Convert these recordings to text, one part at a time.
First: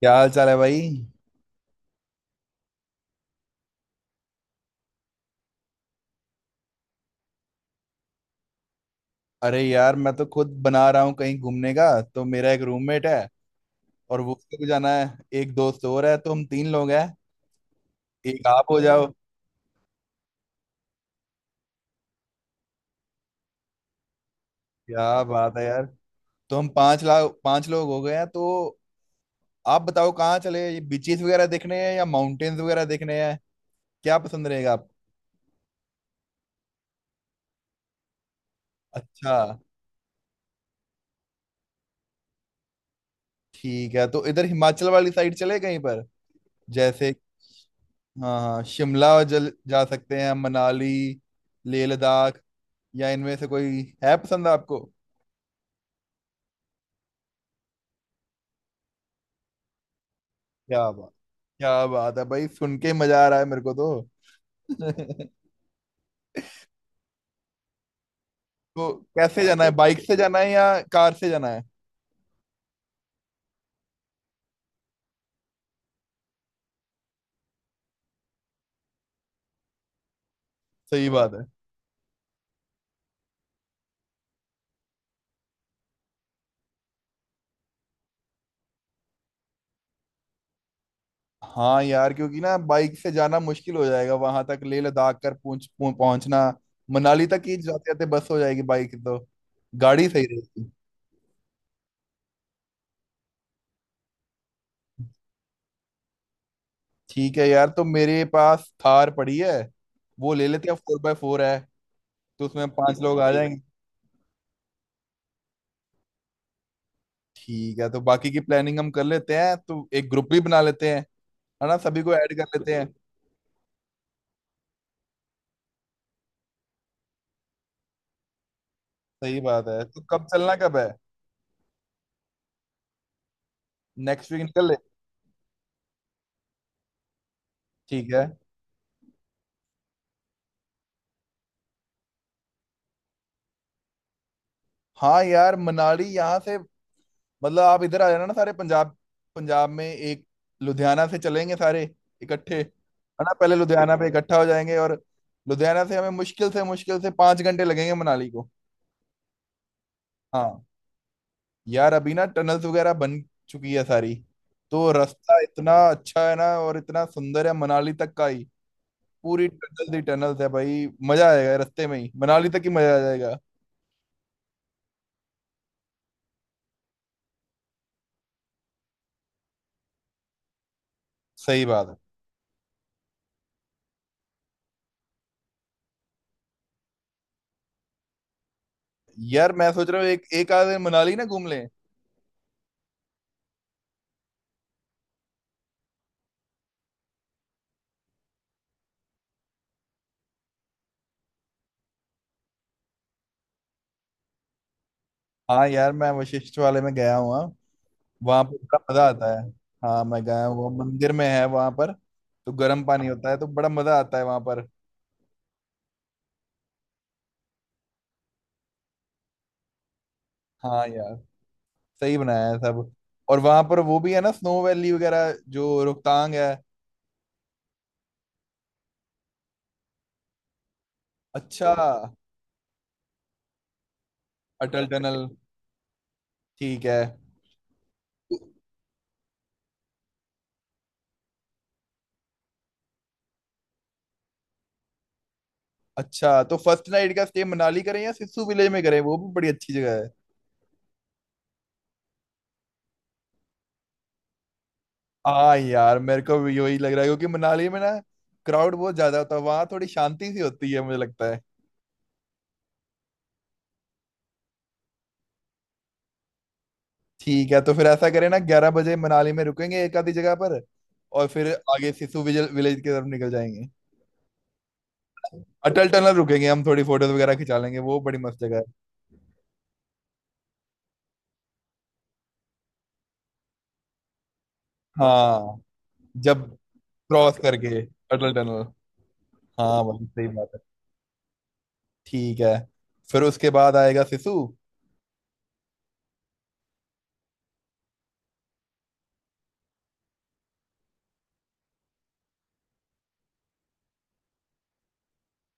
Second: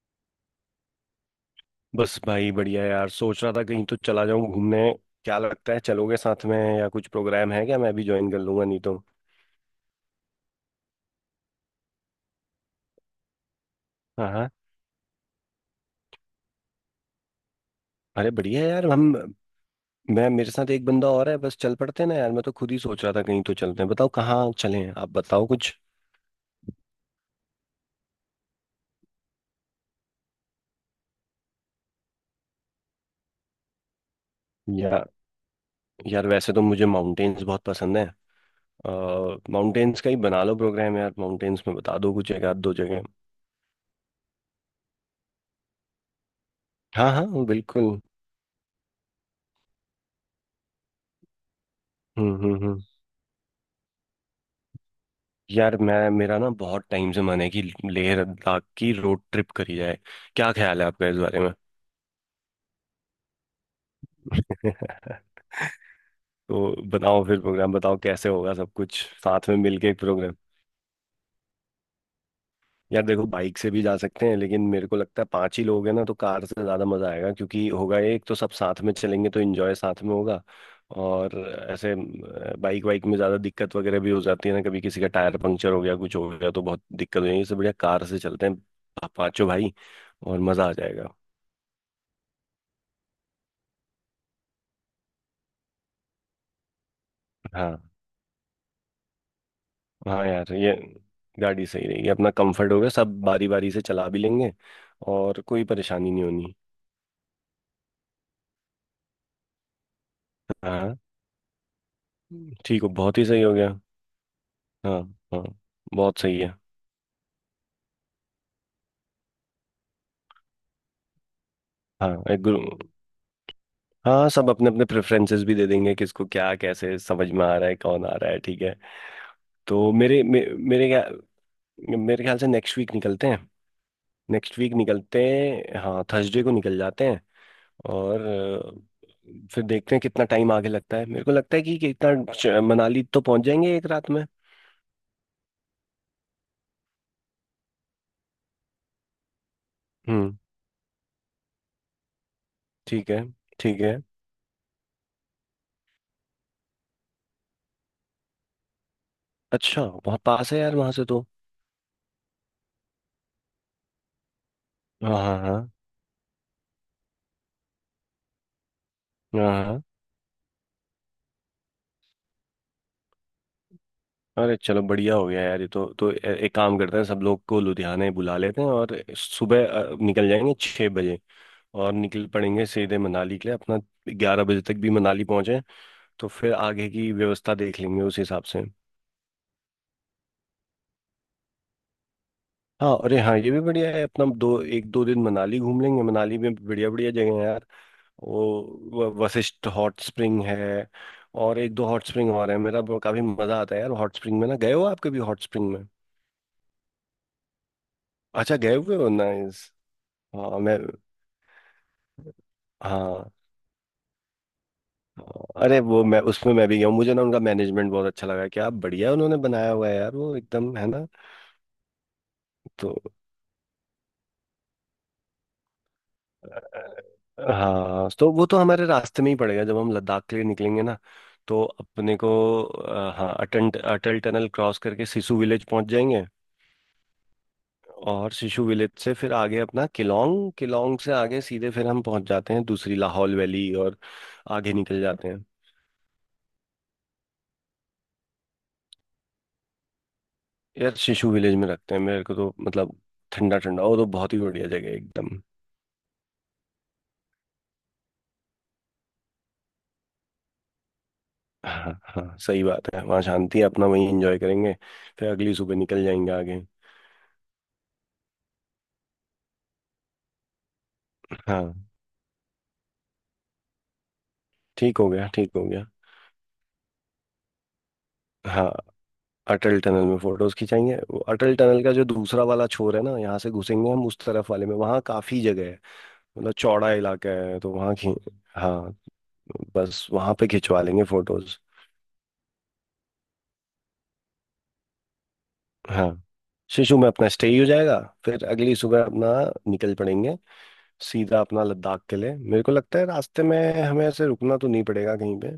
क्या हाल चाल है भाई। बस भाई, बढ़िया यार। सोच रहा था कहीं तो चला जाऊं घूमने। क्या लगता है, चलोगे साथ में या कुछ प्रोग्राम है क्या? मैं भी ज्वाइन कर लूंगा नहीं तो। अरे यार, मैं तो खुद बना रहा हूँ कहीं घूमने का। तो मेरा एक रूममेट है और हाँ वो, हाँ। उसको भी जाना है। एक दोस्त और है, तो हम तीन लोग हैं। अरे एक बढ़िया आप हो यार जाओ। हम मैं मेरे साथ एक बंदा और है। बस चल पड़ते हैं ना यार। मैं तो खुद ही सोच रहा था कहीं तो चलते हैं। बताओ कहाँ चलें, आप क्या बताओ बात है कुछ। यार। तो हम 5 लाख पांच लोग हो गए हैं। तो आप बताओ कहाँ चले, ये बीचेस वगैरह देखने हैं या माउंटेन्स वगैरह देखने हैं? क्या पसंद रहेगा आप। या। यार वैसे तो मुझे माउंटेन्स बहुत पसंद है। अच्छा। माउंटेन्स का ही बना लो प्रोग्राम यार। माउंटेन्स में बता दो कुछ एक आध दो जगह। ठीक है, तो इधर हिमाचल वाली साइड चले कहीं पर? हाँ जैसे, हाँ बिल्कुल। हाँ हाँ, शिमला जल जा सकते हैं, मनाली, लेह लद्दाख, हम्म। या इनमें से कोई है पसंद आपको? यार मैं मेरा ना बहुत टाइम से मन है कि लेह लद्दाख की रोड ट्रिप करी जाए। क्या ख्याल है क्या आपका बात। इस बारे में? क्या बात है भाई, सुन के ही मजा आ रहा है मेरे को तो। तो बताओ फिर प्रोग्राम, बताओ कैसे होगा सब तो कुछ कैसे साथ में जाना है, मिलके एक बाइक से प्रोग्राम। जाना है या कार से जाना है? यार देखो बाइक से भी जा सकते हैं, लेकिन मेरे को लगता है पांच ही लोग हैं ना तो कार से ज़्यादा मज़ा आएगा, क्योंकि होगा ये, एक तो सब साथ में चलेंगे तो एंजॉय साथ में होगा। सही बात और है। ऐसे, बाइक वाइक में ज़्यादा दिक्कत वगैरह भी हो जाती है ना। कभी किसी का टायर पंक्चर हो गया कुछ हो गया तो बहुत दिक्कत हो जाएगी, इससे बढ़िया कार से चलते हैं, पांचों भाई। और मज़ा आ जाएगा। हाँ यार, क्योंकि ना बाइक से जाना मुश्किल हो जाएगा वहां तक, लेह लद्दाख कर पहुंचना। मनाली तक ही हाँ जाते जाते बस हो जाएगी बाइक तो। गाड़ी हाँ सही यार, रहेगी। ये गाड़ी सही रहेगी, अपना कंफर्ट होगा, सब बारी बारी से चला भी लेंगे। और कोई परेशानी नहीं होनी। ठीक है यार, तो मेरे पास थार पड़ी है, वो ले लेते हैं, हाँ। 4x4 है। तो उसमें ठीक हो, पांच बहुत लोग ही आ सही हो जाएंगे। गया। हाँ। हाँ। बहुत सही है। ठीक है, तो बाकी की प्लानिंग हम कर लेते हैं, तो एक ग्रुप भी बना लेते हैं, है ना, सभी को हाँ, ऐड एक कर लेते हैं। ग्रुप। हाँ, सब अपने अपने प्रेफरेंसेस भी दे देंगे, किसको क्या कैसे समझ में आ रहा है, कौन आ रहा है। ठीक है। सही बात है। तो तो मेरे कब मे, चलना, कब मेरे है? क्या मेरे ख्याल से नेक्स्ट वीक निकलते हैं। नेक्स्ट वीक नेक्स्ट निकल वीक ले। निकलते हैं, हाँ, थर्सडे को निकल जाते हैं। ठीक और है। फिर देखते हैं कितना टाइम आगे लगता है। मेरे को लगता है कि कितना मनाली तो पहुंच जाएंगे एक रात में। हाँ यार, मनाली यहाँ से, मतलब आप इधर आ जाना ना सारे, पंजाब, पंजाब में एक, हम्म। लुधियाना से चलेंगे सारे इकट्ठे, ठीक है। है ना। पहले ठीक है। लुधियाना पे इकट्ठा हो जाएंगे, और लुधियाना से हमें मुश्किल से 5 घंटे लगेंगे मनाली को। अच्छा बहुत पास है हाँ यार वहां से तो। यार, अभी ना टनल्स वगैरह बन चुकी है सारी, तो हाँ हाँ रास्ता हाँ। इतना अच्छा है ना और इतना सुंदर है मनाली तक का ही। पूरी हाँ हाँ। टनल ही टनल्स है भाई। मजा आएगा रास्ते में ही, मनाली तक ही मजा आ जाएगा। अरे चलो, बढ़िया हो गया यार ये तो। तो एक काम करते हैं, सब लोग को लुधियाने बुला लेते हैं और सुबह निकल जाएंगे 6 बजे। सही बात और है। निकल पड़ेंगे सीधे मनाली के लिए अपना। 11 बजे तक भी मनाली पहुंचे तो फिर आगे की व्यवस्था देख लेंगे उस हिसाब से। यार मैं सोच रहा हूँ एक एक आध दिन मनाली ना घूम लें। हाँ अरे हाँ, ये भी बढ़िया है। अपना दो एक दो दिन मनाली घूम लेंगे। मनाली में बढ़िया बढ़िया जगह है यार। वो वशिष्ठ हॉट स्प्रिंग है। और एक दो हॉट स्प्रिंग और है, काफी मजा आता है यार हॉट स्प्रिंग में। ना गए हो आप कभी हॉट हाँ स्प्रिंग में? यार, मैं वशिष्ठ वाले में गया हुआ। वहां पर अच्छा, गए बड़ा हुए मजा हो, आता है। नाइस। हाँ मैं गया हाँ हुआ, मैं। मंदिर में है वहां पर। तो गर्म पानी होता हाँ है तो बड़ा मजा आता है वहां पर। हाँ। अरे वो, मैं भी गया हूँ। मुझे ना उनका मैनेजमेंट बहुत अच्छा लगा, क्या बढ़िया उन्होंने बनाया हुआ है यार, वो एकदम, हाँ है ना। यार, सही बनाया है तो। सब। और वहां पर वो भी है ना, स्नो वैली वगैरह जो रोहतांग है। हाँ, तो वो तो हमारे रास्ते में ही पड़ेगा जब हम लद्दाख के लिए निकलेंगे ना। तो अच्छा। अपने को हाँ, अटल अटल टनल क्रॉस अटल करके टनल। सिसु विलेज पहुंच जाएंगे। ठीक है। और सिसु विलेज से फिर आगे अपना किलोंग, किलोंग से आगे सीधे फिर हम पहुंच जाते हैं दूसरी लाहौल वैली, और आगे निकल जाते हैं। अच्छा, तो फर्स्ट नाइट का स्टे मनाली करें या सिस्सू विलेज में करें? वो भी बड़ी अच्छी जगह है। यार सिसु विलेज में रखते हैं, मेरे को तो मतलब ठंडा ठंडा, वो तो बहुत ही बढ़िया जगह है एकदम। हाँ यार, मेरे को भी यही लग रहा है क्योंकि मनाली में ना, क्राउड बहुत ज्यादा होता है, वहां थोड़ी शांति सी होती है, मुझे लगता है। हाँ हाँ सही बात है, वहाँ शांति है, अपना वहीं एंजॉय करेंगे। फिर अगली सुबह निकल जाएंगे आगे। ठीक है, तो फिर ऐसा करें ना, 11 बजे मनाली में रुकेंगे एक आधी जगह पर, और फिर हाँ आगे सिसु विजल विलेज की तरफ निकल जाएंगे। ठीक हो गया ठीक हो गया। अटल टनल रुकेंगे हम, थोड़ी फोटोज वगैरह खिंचा लेंगे, वो बड़ी मस्त जगह है। हाँ अटल टनल में फोटोज खिंचाएंगे। वो अटल टनल का जो दूसरा वाला छोर है ना, यहाँ से घुसेंगे हम, उस तरफ वाले में वहाँ काफी हाँ, जगह है। जब मतलब चौड़ा इलाका क्रॉस है, तो करके वहाँ खी। अटल टनल। हाँ हाँ भाई, बस सही वहाँ पे बात है। खिंचवा लेंगे फोटोज। ठीक है। फिर उसके बाद आएगा सिसु। हाँ। शिशु में अपना स्टे ही हो जाएगा। फिर अगली सुबह अपना निकल पड़ेंगे, सीधा अपना लद्दाख के लिए। मेरे को लगता है रास्ते में हमें ऐसे रुकना तो नहीं पड़ेगा कहीं पे।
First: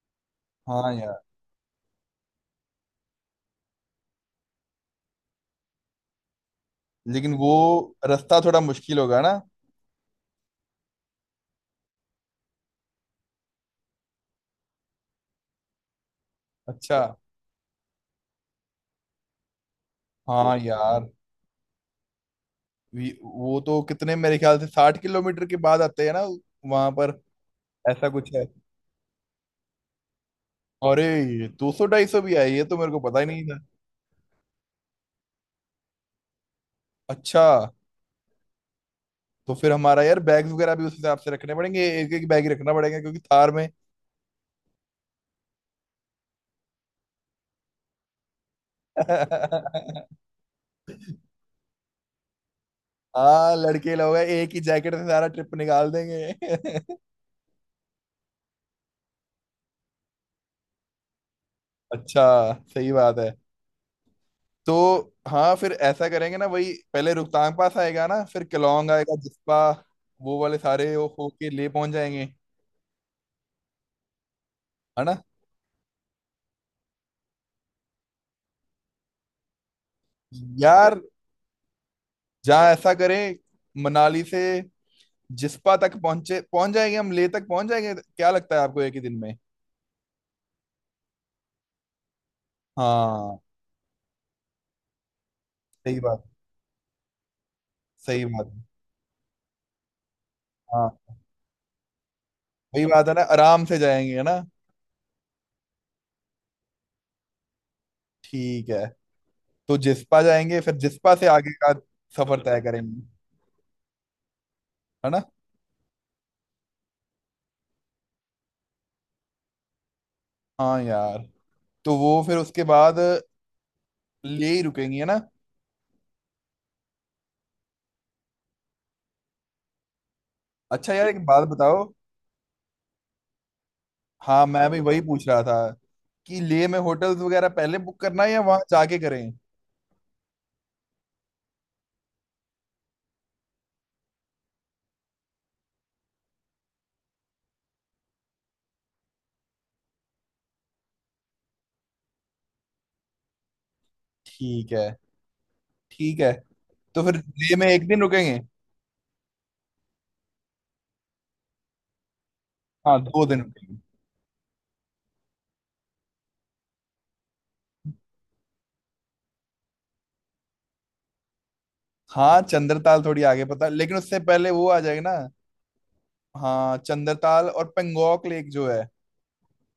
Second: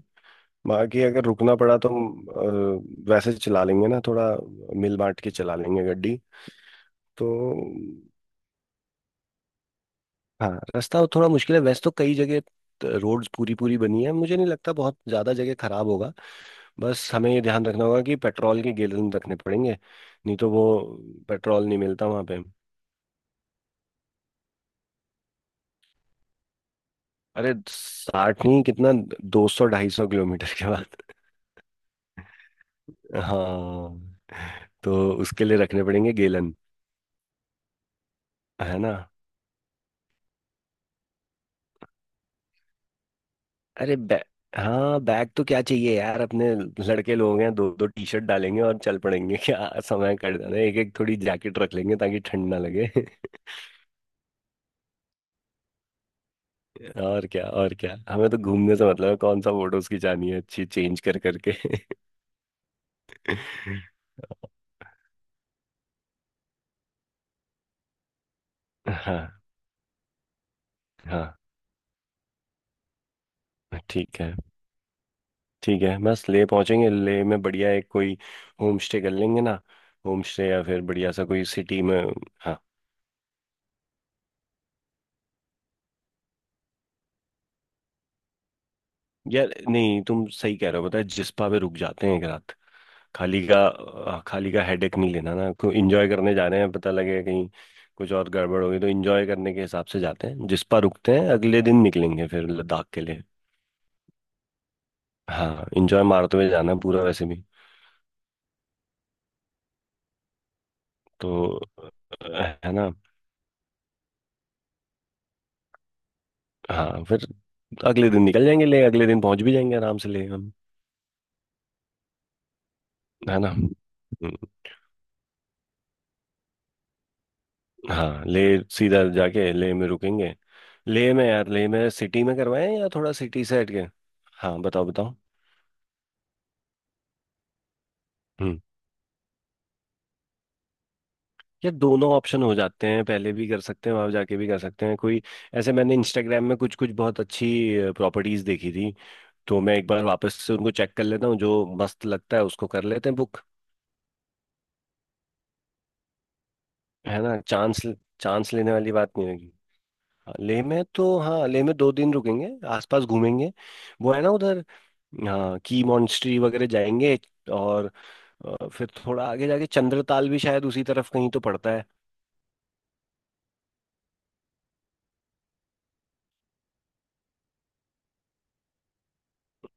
हाँ बाकी यार, अगर रुकना पड़ा तो हम वैसे चला लेंगे ना थोड़ा, मिल बांट के चला लेंगे गड्डी। तो लेकिन वो रास्ता थोड़ा मुश्किल होगा ना। हाँ, रास्ता थोड़ा मुश्किल है वैसे तो कई जगह, रोड्स पूरी पूरी बनी है, मुझे नहीं लगता बहुत ज़्यादा जगह खराब होगा। अच्छा। बस हमें ये ध्यान रखना होगा कि पेट्रोल के गैलन रखने पड़ेंगे, नहीं तो हाँ वो यार। पेट्रोल नहीं मिलता वहाँ पे। वो तो कितने, मेरे ख्याल से 60 किलोमीटर के बाद आते हैं ना वहां पर, अरे ऐसा कुछ 60 है। नहीं, कितना, 200-250 किलोमीटर के बाद। अरे 200-250 भी है, ये तो मेरे को पता ही नहीं था। हाँ तो उसके लिए रखने पड़ेंगे गैलन, अच्छा। है ना। तो फिर हमारा यार बैग वगैरह भी उस हिसाब से रखने पड़ेंगे, एक एक बैग ही रखना पड़ेगा क्योंकि थार में। अरे हाँ, बैग तो क्या चाहिए यार अपने, लड़के लोग हैं, दो दो टी शर्ट डालेंगे और चल पड़ेंगे क्या समय कट जाना है, एक एक थोड़ी जैकेट रख लेंगे ताकि ठंड ना लगे। हाँ लड़के लोग हैं, एक ही जैकेट से सारा ट्रिप निकाल देंगे। और क्या, और क्या, हमें तो घूमने से मतलब है, कौन सा फोटोज खिंचानी है अच्छी, चेंज कर करके। अच्छा, सही बात है। तो हाँ, फिर ऐसा करेंगे ना, वही पहले रोहतांग पास आएगा ना, फिर केलोंग आएगा, हाँ जिस्पा, वो वाले सारे हाँ। होके ले पहुंच जाएंगे, ठीक है, है ना। ठीक है। बस ले पहुंचेंगे, ले में बढ़िया एक कोई होम स्टे कर लेंगे ना। होम स्टे या फिर यार बढ़िया सा कोई सिटी में। हाँ जहाँ ऐसा करें, मनाली से जिस्पा तक पहुंचे, पहुंच जाएंगे हम, लेह तक पहुंच जाएंगे क्या लगता है आपको, एक ही दिन में? यार नहीं, तुम सही कह रहे हो, पता है, जिस्पा पे रुक जाते हैं एक रात। हाँ खाली का हेडेक नहीं लेना ना, क्यों। सही इंजॉय बात। करने जा रहे हैं, पता लगे कहीं कुछ सही और बात है। गड़बड़ होगी, तो इंजॉय करने के हिसाब से जाते हैं, जिस पर हाँ रुकते हैं अगले दिन, निकलेंगे फिर वही लद्दाख के बात है ना, लिए। आराम से जाएंगे, है ना। हाँ, इंजॉय मारते हुए जाना है पूरा वैसे भी। ठीक है, तो जिस्पा जाएंगे, फिर जिस्पा से तो आगे का सफर तय है ना। करेंगे, है ना। हाँ फिर अगले दिन निकल जाएंगे ले, अगले दिन पहुंच भी जाएंगे आराम से ले हम। हाँ यार। तो वो फिर उसके बाद है ना। ले ही रुकेंगे, है ना। हाँ ले। सीधा जाके ले में रुकेंगे। अच्छा यार, ले एक में बात यार, ले बताओ। में सिटी में करवाएं या थोड़ा सिटी से हट के? हाँ, हाँ मैं भी बताओ वही बताओ। पूछ रहा था कि ले में होटल्स वगैरह पहले बुक करना है या वहां जाके करें। यार दोनों ऑप्शन हो जाते हैं, पहले भी कर सकते हैं, वहां जाके भी कर सकते हैं कोई। ऐसे मैंने इंस्टाग्राम में कुछ कुछ बहुत अच्छी प्रॉपर्टीज देखी थी। तो मैं एक बार वापस से उनको चेक कर लेता हूँ, जो मस्त लगता है उसको कर लेते हैं बुक। ठीक है। ठीक है, तो फिर है ना। लेह में चांस, एक दिन रुकेंगे। चांस लेने वाली बात नहीं होगी। हाँ, लेह में तो हाँ, लेह में 2 दिन रुकेंगे, हाँ आसपास 2 दिन घूमेंगे। रुकेंगे। वो है ना, उधर हाँ की मॉन्स्ट्री वगैरह जाएंगे। और फिर थोड़ा आगे जाके चंद्रताल भी शायद उसी तरफ कहीं तो पड़ता है। हाँ चंद्रताल थोड़ी आगे, पता, लेकिन उससे पहले वो आ जाएगा ना। हाँ चंद्रताल और पेंगोंग लेक जो है।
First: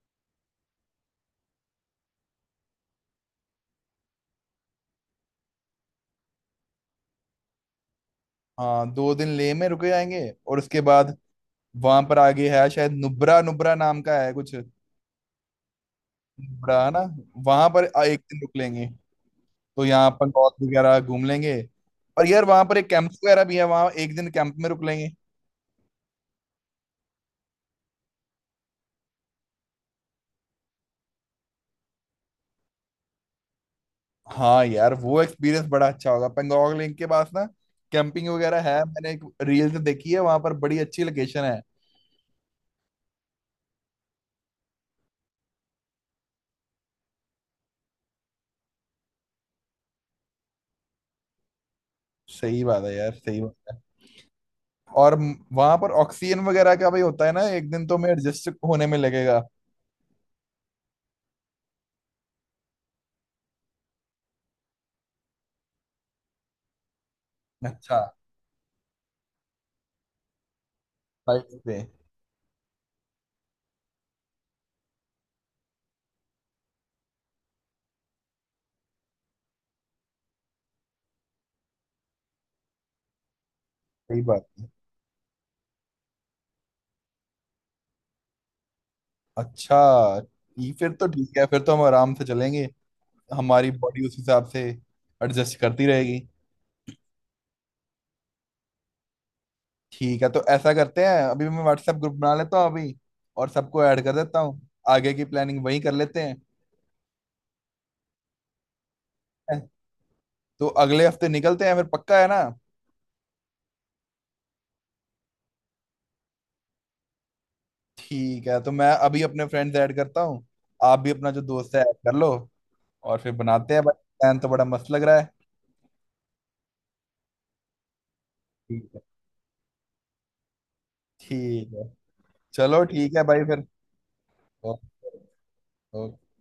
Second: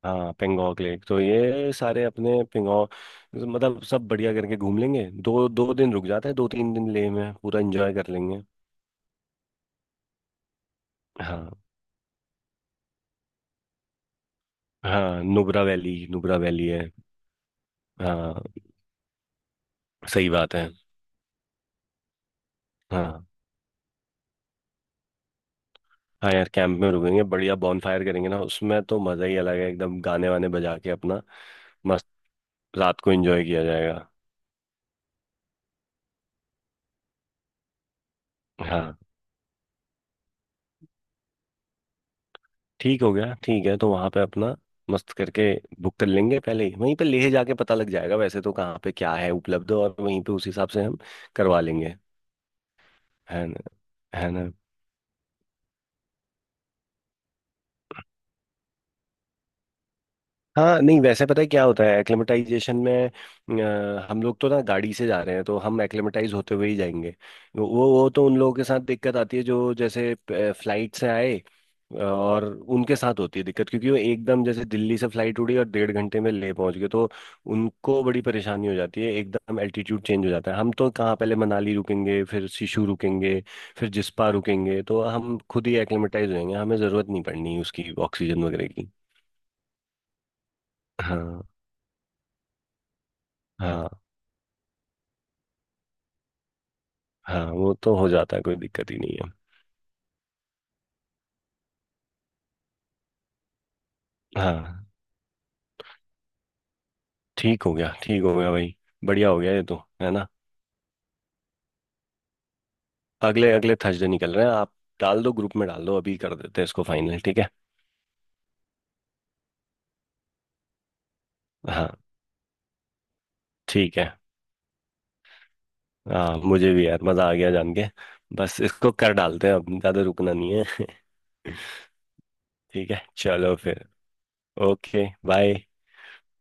हाँ पेंगोंग लेक तो, ये सारे अपने पेंगोंग मतलब सब बढ़िया करके घूम लेंगे। दो दो दिन रुक जाते हैं, 2-3 दिन लेह में पूरा एंजॉय कर लेंगे। हाँ दो दिन लेह में रुके जाएंगे, और उसके बाद हाँ वहां पर आगे है शायद नुब्रा, नुब्रा नाम का है कुछ। हाँ, नुब्रा वैली, नुब्रा वैली है। नुब्रा है ना, वहां पर एक दिन हाँ रुक लेंगे। तो यहाँ सही बात पेंगोंग है। वगैरह घूम लेंगे। और यार वहां पर एक कैंप हाँ वगैरह भी है, वहां एक दिन कैंप में रुक लेंगे। हाँ यार कैंप में रुकेंगे बढ़िया। फायर करेंगे ना उसमें, तो मज़ा ही अलग है एकदम। गाने वाने बजा के अपना, मस्त रात को एंजॉय किया जाएगा। हाँ यार, वो एक्सपीरियंस बड़ा अच्छा होगा। पेंगोंग लेक के पास ना, कैंपिंग वगैरह है, हाँ मैंने एक रील्स देखी है, वहां पर बड़ी अच्छी लोकेशन है। ठीक हो गया, ठीक है। तो वहां पे अपना मस्त करके बुक कर लेंगे पहले ही। वहीं पे लेह जाके पता लग जाएगा वैसे तो, कहाँ पे क्या है उपलब्ध, और वहीं पे उस हिसाब से हम करवा लेंगे। सही बात है यार, सही है ना, बात है। है ना। और वहां पर ऑक्सीजन वगैरह का भी होता है ना, एक दिन तो मैं एडजस्ट होने में लगेगा। हाँ नहीं, वैसे पता है क्या होता है एक्लेमेटाइजेशन में। हम लोग तो ना गाड़ी से जा रहे हैं, तो हम एक्लेमेटाइज होते हुए ही जाएंगे। वो अच्छा, वो तो उन लोगों के साथ दिक्कत आती है जो जैसे फ्लाइट से आए, फ्लाइट से। और उनके साथ होती है दिक्कत, क्योंकि वो एकदम जैसे दिल्ली से फ्लाइट उड़ी और 1.5 घंटे में ले पहुंच गए तो। उनको बड़ी परेशानी हो जाती है, एकदम एल्टीट्यूड चेंज हो जाता है। हम तो कहाँ, पहले मनाली रुकेंगे, फिर शिशु रुकेंगे, फिर सही जिस्पा बात है। रुकेंगे, तो हम खुद ही एक्लेमेटाइज होंगे। हमें ज़रूरत नहीं पड़नी उसकी, ऑक्सीजन वगैरह की। अच्छा, ये फिर तो ठीक हाँ। है, फिर तो हम आराम से चलेंगे। हमारी हाँ। बॉडी उस हिसाब से एडजस्ट करती रहेगी। हाँ वो तो हो जाता है, कोई दिक्कत ही नहीं है। ठीक है, तो ऐसा करते हैं, अभी मैं व्हाट्सएप ग्रुप बना लेता हूँ अभी, और सबको ऐड कर देता हूँ। हाँ आगे की प्लानिंग वहीं कर लेते हैं। ठीक हो गया भाई, बढ़िया हो गया है। ये तो। है ना। तो अगले हफ्ते निकलते हैं फिर, पक्का है ना? अगले अगले थर्सडे निकल रहे हैं आप। डाल दो ग्रुप में, डाल दो, अभी कर देते हैं इसको फाइनल, ठीक है। ठीक है, तो मैं अभी अपने फ्रेंड्स ऐड करता हूँ, आप भी अपना जो दोस्त है ऐड हाँ कर लो, और फिर बनाते हैं ठीक भाई। है। प्लान तो बड़ा मस्त लग रहा है। हाँ, मुझे भी यार मज़ा आ गया जान के। बस ठीक इसको है। कर डालते हैं, अब ज़्यादा रुकना नहीं है। ठीक है, चलो ठीक है, ठीक है भाई चलो फिर। फिर। Okay okay. बाय। ओके।